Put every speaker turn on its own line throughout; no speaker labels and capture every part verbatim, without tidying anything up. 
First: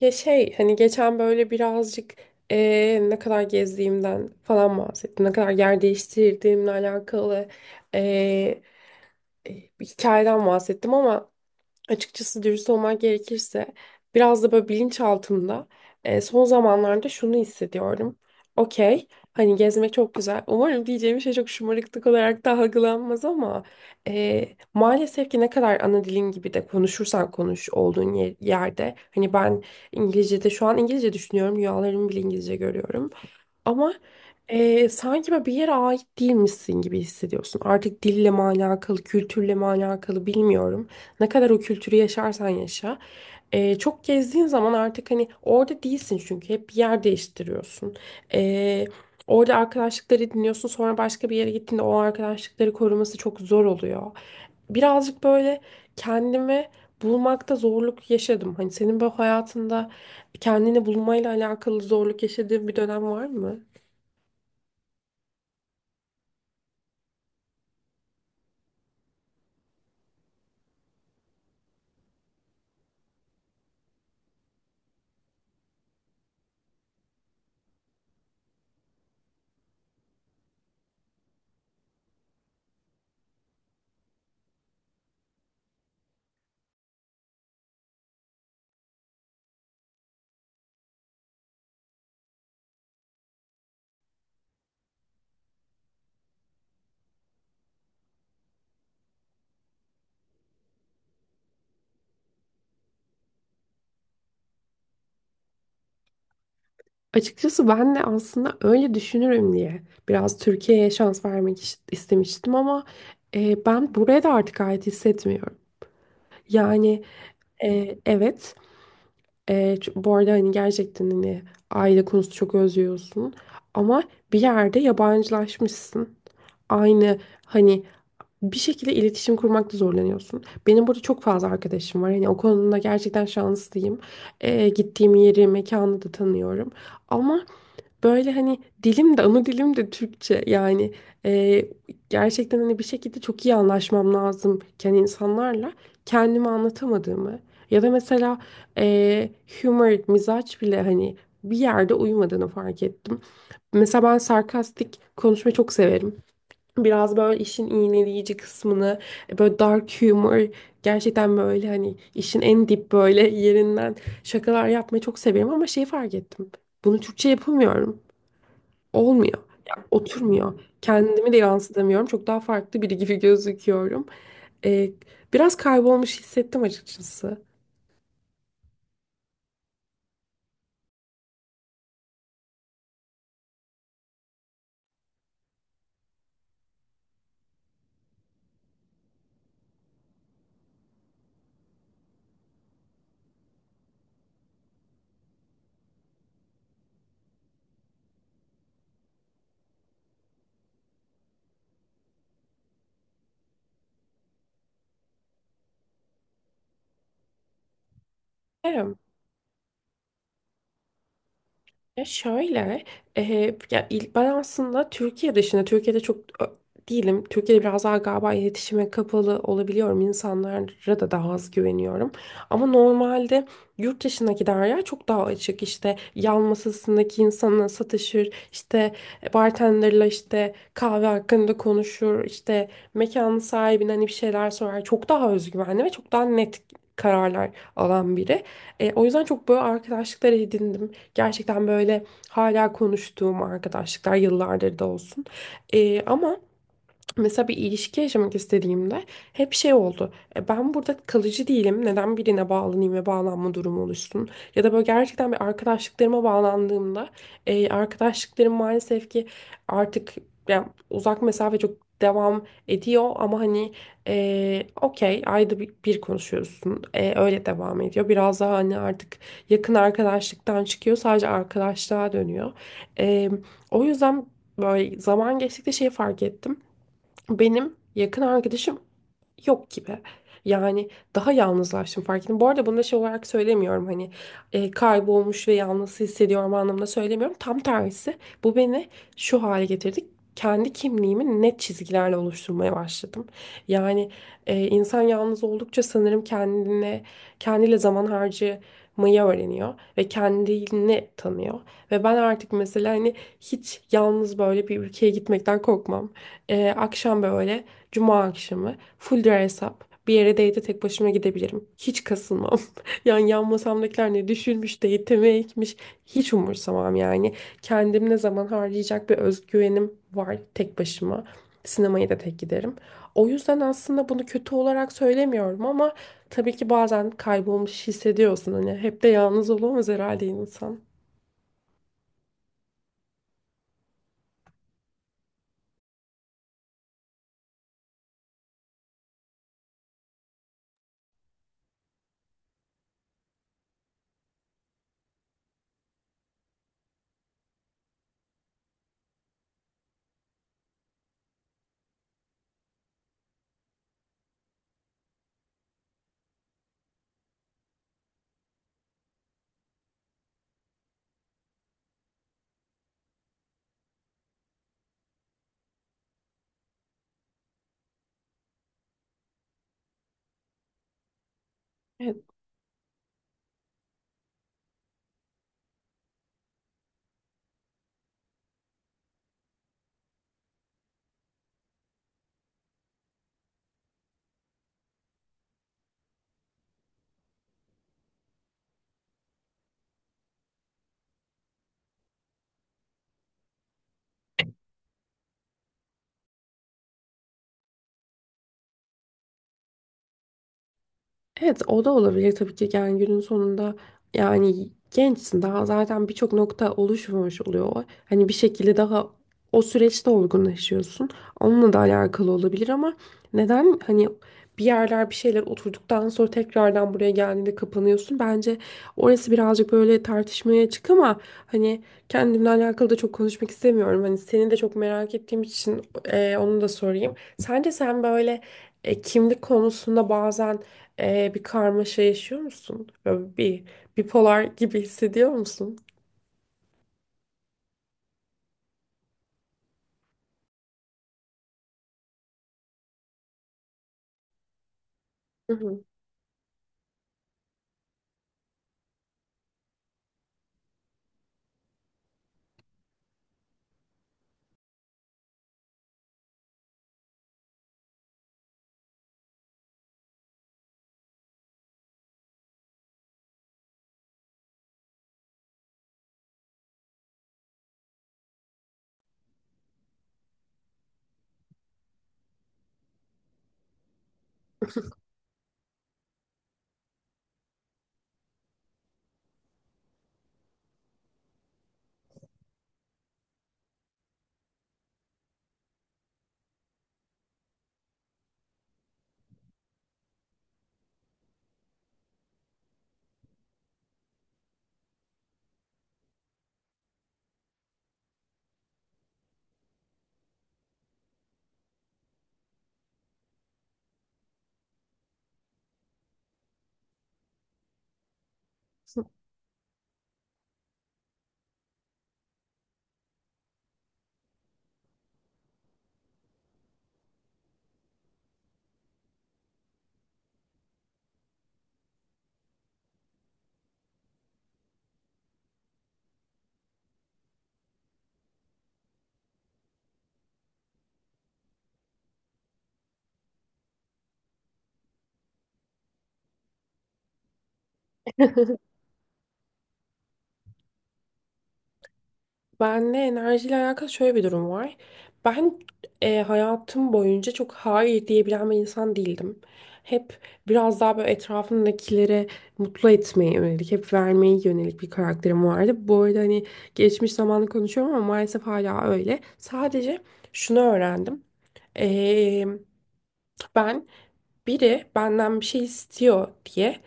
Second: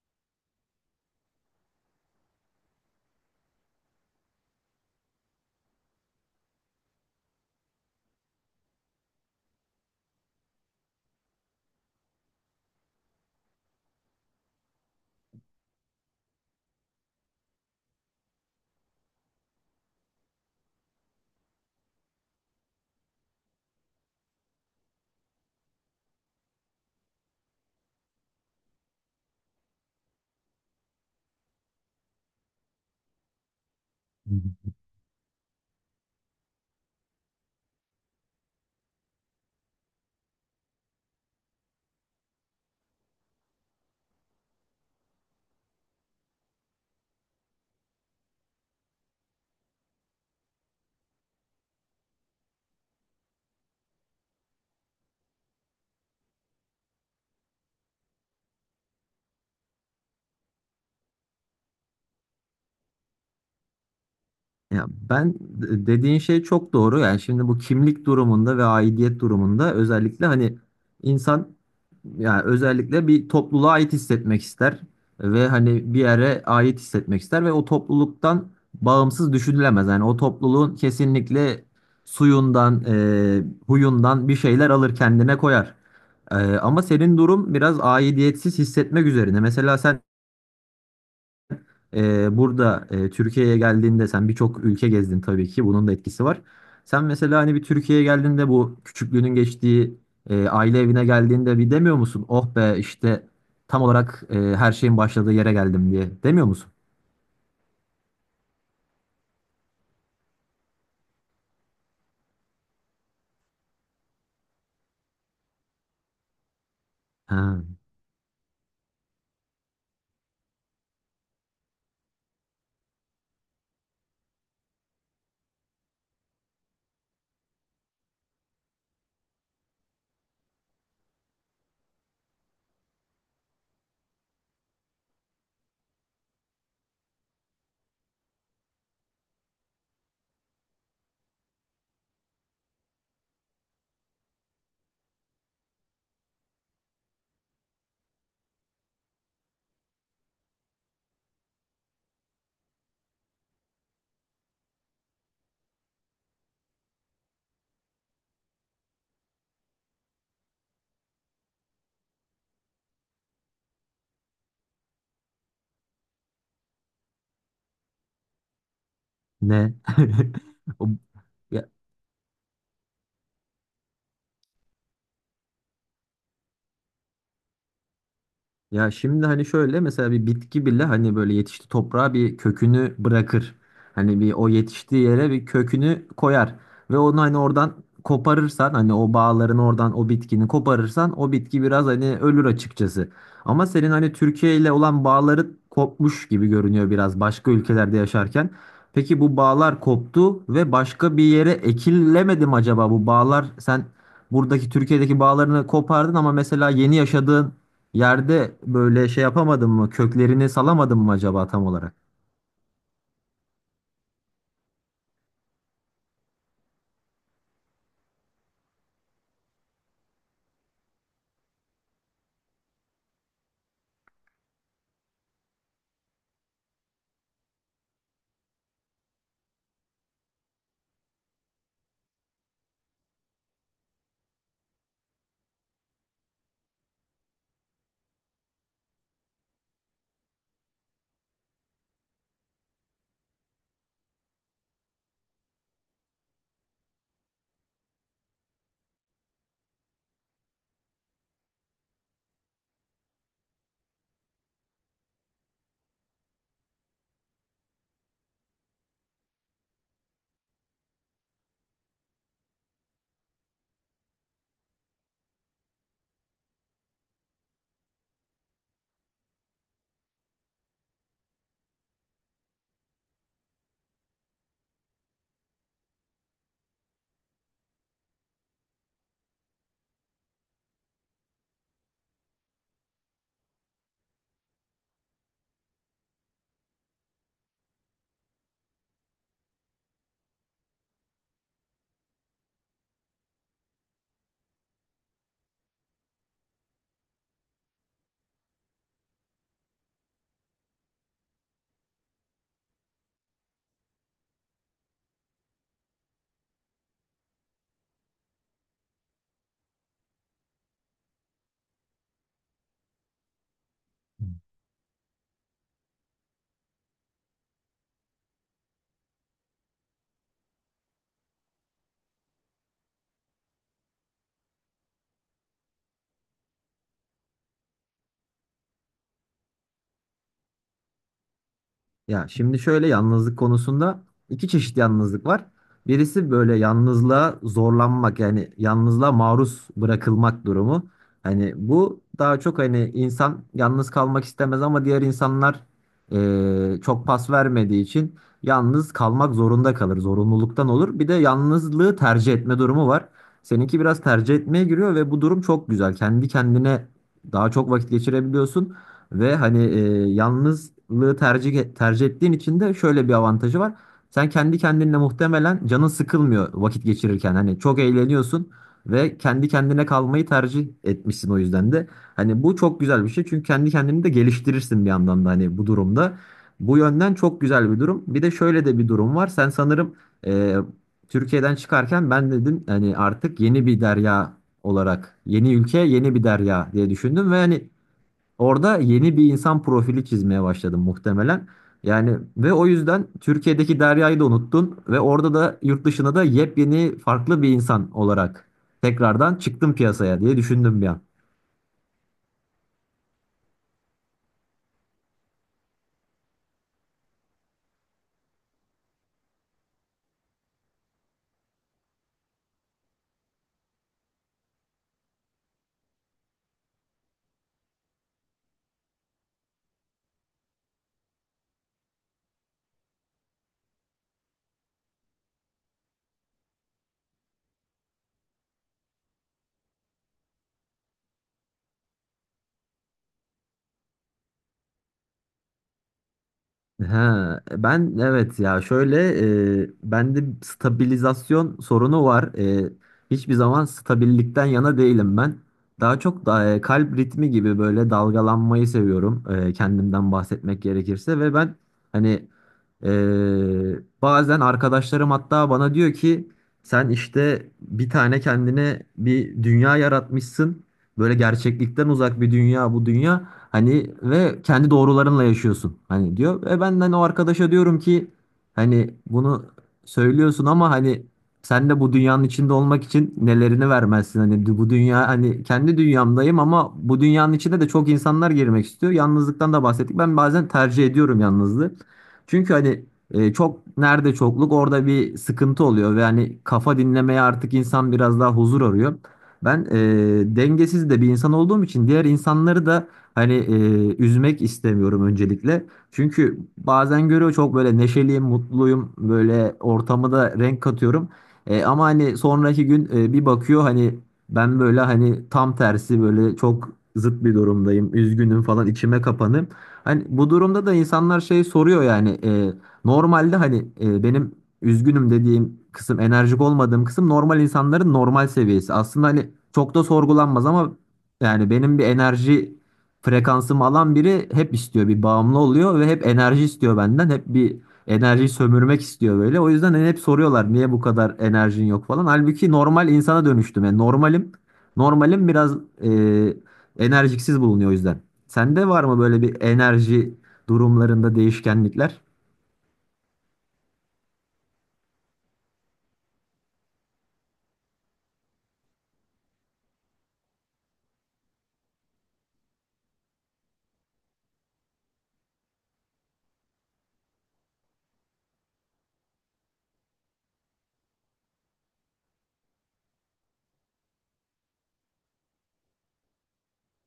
Ya şey hani geçen böyle birazcık eee, ne kadar gezdiğimden falan bahsettim. Ne kadar yer değiştirdiğimle alakalı eee, bir hikayeden bahsettim ama açıkçası dürüst olmak gerekirse biraz da böyle bilinçaltımda e, son zamanlarda şunu hissediyorum. Okey, hani gezmek çok güzel. Umarım diyeceğim şey çok şımarıklık olarak da algılanmaz ama e, maalesef ki ne kadar ana dilin gibi de konuşursan konuş olduğun ye- yerde. Hani ben İngilizce'de şu an İngilizce düşünüyorum. Rüyalarımı bile İngilizce görüyorum. Ama
Hı hı.
eee, sanki böyle bir yere ait değilmişsin gibi hissediyorsun. Artık dille mi alakalı, kültürle mi alakalı bilmiyorum. Ne kadar o kültürü yaşarsan yaşa. Eee, çok gezdiğin zaman artık hani orada değilsin çünkü hep bir yer değiştiriyorsun. Eee, Orada arkadaşlıkları dinliyorsun, sonra başka bir yere gittiğinde o arkadaşlıkları koruması çok zor oluyor. Birazcık böyle kendimi bulmakta zorluk yaşadım. Hani senin bu hayatında kendini bulmayla alakalı zorluk yaşadığın bir dönem var mı?
Ya ben de- dediğin şey çok doğru. Yani şimdi bu kimlik durumunda ve aidiyet durumunda özellikle hani insan, yani özellikle bir topluluğa ait hissetmek ister ve hani bir yere ait hissetmek ister ve o topluluktan bağımsız düşünülemez. Yani o topluluğun kesinlikle suyundan, e, huyundan bir şeyler alır, kendine koyar. E, ama senin durum biraz aidiyetsiz hissetmek üzerine. Mesela sen Ee, burada e, Türkiye'ye geldiğinde sen birçok ülke gezdin tabii ki. Bunun da etkisi var. Sen mesela hani bir Türkiye'ye geldiğinde, bu küçüklüğünün geçtiği e, aile evine geldiğinde bir demiyor musun? Oh be, işte tam olarak e, her şeyin başladığı yere geldim diye. Demiyor musun?
Açıkçası ben de aslında öyle düşünürüm diye biraz Türkiye'ye şans vermek iş- istemiştim ama e, ben buraya da artık ait hissetmiyorum. Yani
Ha,
e, evet, e, ç- bu arada hani gerçekten hani aile konusu çok özlüyorsun ama bir yerde yabancılaşmışsın. Aynı hani bir şekilde iletişim kurmakta zorlanıyorsun. Benim burada çok fazla arkadaşım var. Hani o konuda gerçekten şanslıyım. E, gittiğim yeri, mekanı da tanıyorum. Ama böyle hani dilim de, ana dilim de Türkçe, yani e, gerçekten hani bir şekilde çok iyi anlaşmam lazımken insanlarla kendimi anlatamadığımı ya da mesela e, humor, mizaç bile hani bir yerde uyumadığını fark ettim. Mesela ben sarkastik konuşmayı çok severim. Biraz böyle işin iğneleyici kısmını, e, böyle dark humor, gerçekten böyle hani işin en dip böyle yerinden şakalar yapmayı çok severim ama şeyi fark ettim. Bunu Türkçe yapamıyorum. Olmuyor.
ne?
Ya, oturmuyor.
O-
Kendimi de
ya,
yansıtamıyorum. Çok daha farklı biri gibi gözüküyorum. Ee, biraz kaybolmuş hissettim açıkçası.
Ya şimdi hani şöyle, mesela bir bitki bile hani böyle yetişti toprağa, bir kökünü bırakır. Hani bir o yetiştiği yere bir kökünü koyar ve onu hani oradan koparırsan, hani o bağların oradan, o bitkini koparırsan o bitki biraz hani ölür açıkçası. Ama senin hani Türkiye ile olan bağları kopmuş gibi görünüyor biraz başka ülkelerde yaşarken. Peki bu bağlar koptu ve başka bir yere ekilemedi mi acaba? Bu bağlar, sen buradaki Türkiye'deki bağlarını kopardın ama mesela yeni yaşadığın yerde böyle şey yapamadın mı? Köklerini salamadın mı acaba tam olarak?
Ya şöyle, e, ya il- ben aslında Türkiye dışında, Türkiye'de çok ö, değilim. Türkiye'de biraz daha galiba iletişime kapalı olabiliyorum. İnsanlara da daha az güveniyorum. Ama normalde yurt dışındaki Derya çok daha açık. İşte yan masasındaki insanla satışır, işte bartenderla işte kahve hakkında konuşur, işte mekanın sahibine hani bir şeyler sorar. Çok daha özgüvenli ve çok daha net kararlar alan biri. E, o yüzden çok böyle arkadaşlıklar edindim. Gerçekten böyle hala konuştuğum arkadaşlıklar, yıllardır da olsun. Ee, ama mesela bir ilişki yaşamak istediğimde hep şey oldu. E, Ben burada kalıcı değilim. Neden birine bağlanayım ve bağlanma durumu oluşsun? Ya da böyle gerçekten bir arkadaşlıklarıma bağlandığımda e, arkadaşlıklarım maalesef ki artık, yani uzak mesafe çok devam ediyor ama hani e, okey, ayda bir, bir konuşuyorsun. E, öyle devam ediyor. Biraz daha hani artık yakın arkadaşlıktan çıkıyor. Sadece arkadaşlığa dönüyor. E, O yüzden böyle zaman geçtikçe şey fark ettim. Benim yakın arkadaşım yok gibi. Yani daha yalnızlaştım, fark ettim. Bu arada bunu da şey olarak söylemiyorum, hani e, kaybolmuş ve yalnız hissediyorum anlamında söylemiyorum. Tam tersi, bu beni şu hale getirdi. Kendi kimliğimi net çizgilerle oluşturmaya başladım. Yani e, insan yalnız oldukça sanırım kendine, kendiyle zaman harcamayı öğreniyor ve kendini tanıyor. Ve ben artık mesela hani hiç yalnız böyle bir ülkeye gitmekten korkmam. Ee, akşam böyle cuma akşamı full dress up bir yere date'e tek başıma gidebilirim. Hiç kasılmam. Yani yan masamdakiler ne düşünmüş, date'e mi ekmiş, hiç umursamam yani. Kendim ne zaman harcayacak bir özgüvenim var tek başıma. Sinemaya da tek giderim. O yüzden aslında bunu kötü olarak söylemiyorum ama tabii ki bazen kaybolmuş hissediyorsun. Hani hep de yalnız olamaz herhalde insan.
Ya şimdi şöyle, yalnızlık konusunda iki çeşit yalnızlık var. Birisi böyle yalnızlığa zorlanmak, yani yalnızlığa maruz bırakılmak durumu. Hani bu daha çok hani insan yalnız kalmak istemez ama diğer insanlar eee, çok pas vermediği için yalnız kalmak zorunda kalır. Zorunluluktan olur. Bir de yalnızlığı tercih etme durumu var. Seninki biraz tercih etmeye giriyor ve bu durum çok güzel. Kendi kendine daha çok vakit geçirebiliyorsun. Ve hani e, yalnızlığı tercih tercih ettiğin için de şöyle bir avantajı var. Sen kendi kendinle muhtemelen canın sıkılmıyor vakit geçirirken. Hani çok eğleniyorsun ve kendi kendine kalmayı tercih etmişsin o yüzden de.
Evet.
Hani bu çok güzel bir şey, çünkü kendi kendini de geliştirirsin bir yandan da hani bu durumda. Bu yönden çok güzel bir durum. Bir de şöyle de bir durum var. Sen sanırım e, Türkiye'den çıkarken ben dedim hani artık yeni bir derya olarak, yeni ülke, yeni bir derya diye düşündüm ve hani orada yeni bir insan profili çizmeye başladım muhtemelen. Yani ve o yüzden Türkiye'deki Derya'yı da unuttun ve orada da, yurt dışına da yepyeni farklı bir insan olarak tekrardan çıktım piyasaya diye düşündüm bir an.
Evet, o da olabilir tabii ki, yani günün sonunda, yani gençsin daha, zaten birçok nokta oluşmamış oluyor. Hani bir şekilde daha o süreçte olgunlaşıyorsun. Onunla da alakalı olabilir ama neden hani bir yerler, bir şeyler oturduktan sonra tekrardan buraya geldiğinde kapanıyorsun, bence orası birazcık böyle tartışmaya açık ama hani kendimle alakalı da çok konuşmak istemiyorum. Hani seni de çok merak ettiğim için e, onu da sorayım. Sence sen böyle e, kimlik konusunda bazen ee, bir karmaşa yaşıyor musun? Böyle bir bipolar gibi hissediyor musun?
Ha, ben evet, ya şöyle, e, bende stabilizasyon sorunu var. E, Hiçbir zaman stabillikten yana değilim ben.
Hı hı.
Daha çok da e, kalp ritmi gibi böyle dalgalanmayı seviyorum. E, kendimden bahsetmek gerekirse, ve ben hani e, bazen arkadaşlarım hatta bana diyor ki, sen işte bir tane kendine bir dünya yaratmışsın. Böyle gerçeklikten uzak bir dünya bu dünya. Hani ve kendi doğrularınla yaşıyorsun. Hani diyor. Ve ben hani o arkadaşa diyorum ki, hani bunu söylüyorsun ama hani sen de bu dünyanın içinde olmak için nelerini vermezsin? Hani bu dünya, hani kendi dünyamdayım ama bu dünyanın içine de çok insanlar girmek istiyor. Yalnızlıktan da bahsettik. Ben bazen tercih ediyorum yalnızlığı. Çünkü hani e, çok, nerede çokluk orada bir sıkıntı oluyor ve hani kafa dinlemeye artık insan biraz daha huzur arıyor. Ben e, dengesiz de bir insan olduğum için diğer insanları da hani e, üzmek istemiyorum öncelikle. Çünkü bazen görüyor, çok böyle neşeliyim, mutluyum, böyle ortamı da renk katıyorum. E, ama hani sonraki gün e, bir bakıyor, hani ben böyle hani tam tersi böyle çok zıt bir durumdayım, üzgünüm falan, içime kapanım. Hani bu durumda da insanlar şey soruyor, yani e, normalde hani e, benim üzgünüm dediğim kısım, enerjik olmadığım kısım, normal insanların normal seviyesi. Aslında hani çok da sorgulanmaz ama yani benim bir enerji frekansımı alan biri hep istiyor, bir bağımlı oluyor ve hep enerji istiyor benden. Hep bir enerjiyi sömürmek istiyor böyle. O yüzden hani hep soruyorlar niye bu kadar enerjin yok falan. Halbuki normal insana dönüştüm. Yani normalim. Normalim biraz e, enerjiksiz bulunuyor o yüzden. Sende var mı böyle bir enerji durumlarında değişkenlikler?
Benle enerjiyle alakalı şöyle bir durum var. Ben e, hayatım boyunca çok hayır diyebilen bir insan değildim. Hep biraz daha böyle etrafımdakileri mutlu etmeye yönelik, hep vermeye yönelik bir karakterim vardı. Bu arada hani geçmiş zamanı konuşuyorum ama maalesef hala öyle. Sadece şunu öğrendim. Ben biri benden bir şey istiyor diye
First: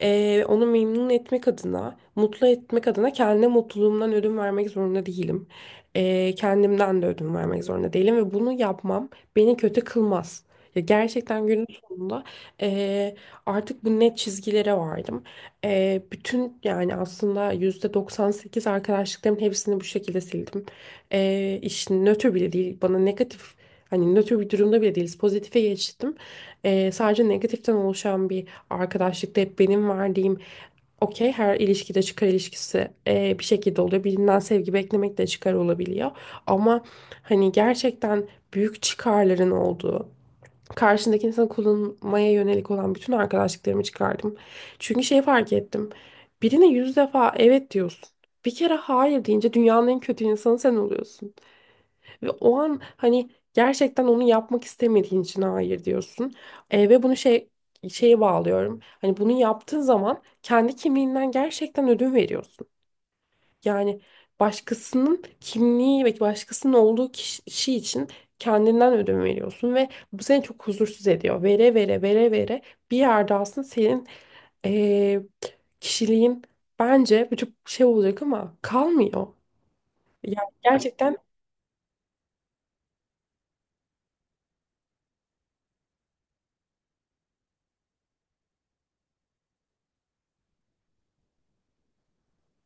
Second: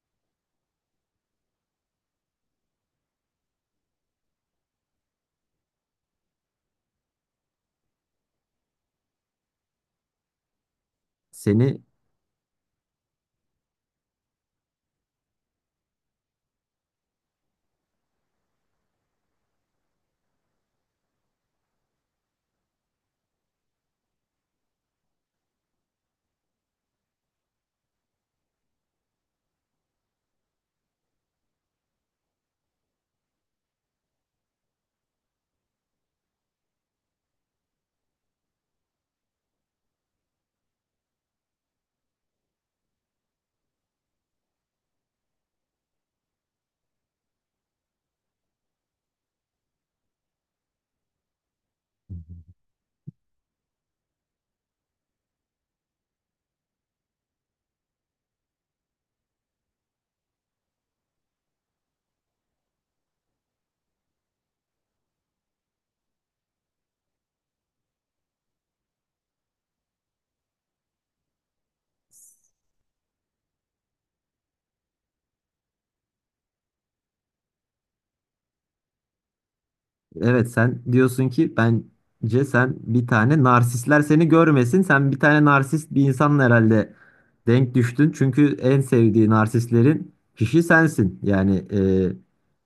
eee, onu memnun etmek adına, mutlu etmek adına kendine mutluluğumdan ödün vermek zorunda değilim. Eee, kendimden de ödün vermek zorunda değilim ve bunu yapmam beni kötü kılmaz. Ya gerçekten günün
Seni
sonunda eee, artık bu net çizgilere vardım. Eee, bütün, yani aslında yüzde doksan sekiz arkadaşlıkların hepsini bu şekilde sildim. Eee işin nötr bile değil, bana negatif. Hani nötr bir durumda bile değiliz. Pozitife geçtim. Ee, sadece negatiften oluşan bir arkadaşlıkta hep benim verdiğim, okey, her ilişkide çıkar ilişkisi ee, bir şekilde oluyor. Birinden sevgi beklemek de çıkar olabiliyor. Ama hani gerçekten büyük çıkarların olduğu, karşındaki insanı kullanmaya yönelik olan bütün arkadaşlıklarımı çıkardım. Çünkü şey fark ettim. Birine yüz defa evet diyorsun. Bir kere hayır deyince dünyanın en kötü insanı sen oluyorsun. Ve o an hani gerçekten onu yapmak istemediğin için hayır diyorsun. E, ve bunu şey şeye bağlıyorum. Hani bunu yaptığın zaman kendi kimliğinden gerçekten ödün veriyorsun. Yani başkasının kimliği ve başkasının olduğu kişi için kendinden ödün veriyorsun ve bu seni çok huzursuz ediyor. Vere vere vere vere bir yerde aslında senin e, kişiliğin, bence bu çok şey olacak ama, kalmıyor. Yani
Evet, sen
gerçekten
diyorsun ki, bence sen bir tane narsistler seni görmesin. Sen bir tane narsist bir insanla herhalde denk düştün. Çünkü en sevdiği narsistlerin kişi sensin. Yani e,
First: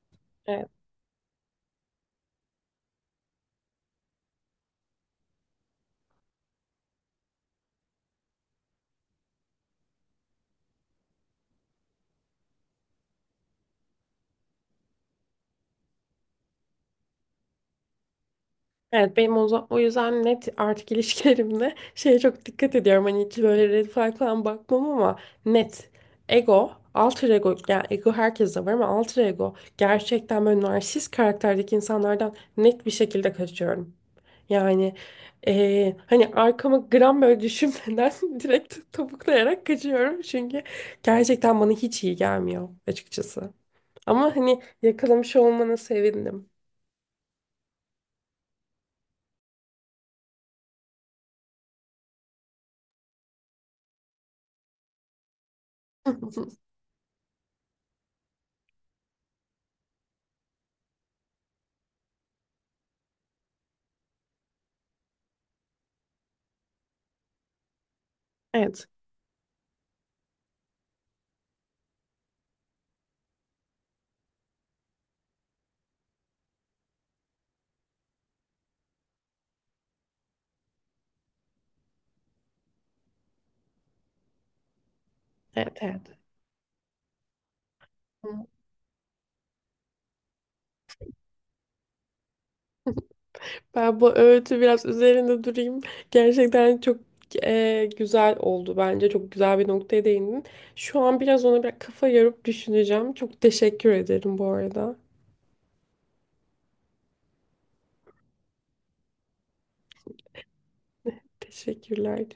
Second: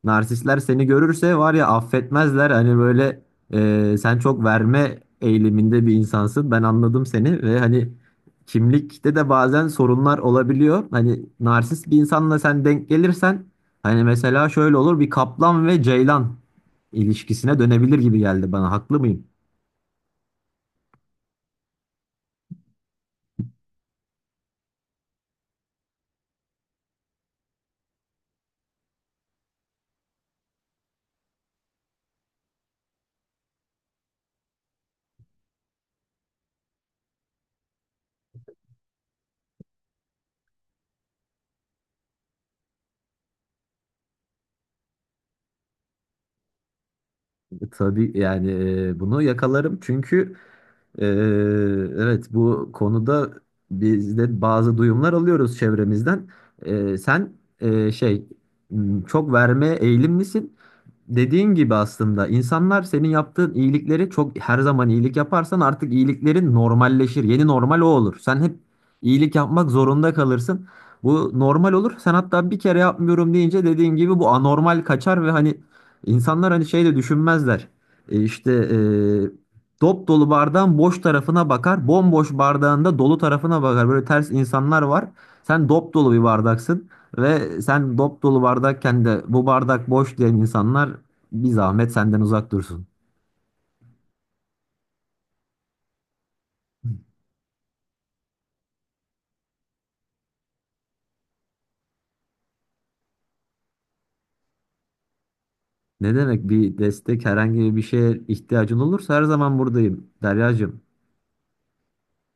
narsistler seni görürse var ya, affetmezler. Hani böyle e, sen çok verme eğiliminde bir insansın. Ben anladım seni ve hani kimlikte de bazen sorunlar olabiliyor. Hani narsist bir insanla sen denk gelirsen, hani mesela şöyle olur, bir kaplan ve ceylan ilişkisine dönebilir gibi geldi bana. Haklı
evet,
mıyım?
benim o, za- o yüzden net artık ilişkilerimde şeye çok dikkat ediyorum. Hani hiç böyle red flag falan bakmam ama net ego, alter ego, yani ego herkeste var ama alter ego gerçekten böyle narsist karakterdeki insanlardan net bir şekilde kaçıyorum. Yani eee, hani arkama gram böyle düşünmeden direkt topuklayarak kaçıyorum. Çünkü gerçekten bana hiç iyi gelmiyor açıkçası. Ama hani yakalamış olmana sevindim.
Tabii yani, e, bunu yakalarım çünkü e, evet bu konuda biz de bazı duyumlar alıyoruz çevremizden. E, sen e, şey m, çok vermeye eğilim misin? Dediğin gibi aslında insanlar senin yaptığın iyilikleri çok, her zaman iyilik yaparsan artık iyiliklerin normalleşir. Yeni normal o olur. Sen hep
Evet,
iyilik yapmak zorunda kalırsın. Bu normal olur. Sen hatta bir kere yapmıyorum deyince, dediğin gibi bu anormal kaçar ve hani insanlar hani şey de düşünmezler. E işte e, dop dolu bardağın boş tarafına bakar, bomboş bardağın da dolu tarafına bakar. Böyle ters insanlar var. Sen
evet,
dop dolu
evet.
bir bardaksın. Ve sen dop dolu bardakken de bu bardak boş diyen insanlar bir zahmet senden uzak dursun.
Ben bu öğütü biraz üzerinde durayım. Gerçekten çok e, güzel oldu bence. Çok güzel bir noktaya değindin. Şu an biraz ona bir kafa yorup düşüneceğim. Çok teşekkür ederim bu arada.
Ne demek, bir destek, herhangi bir şeye ihtiyacın olursa her zaman buradayım Deryacığım.
Teşekkürler.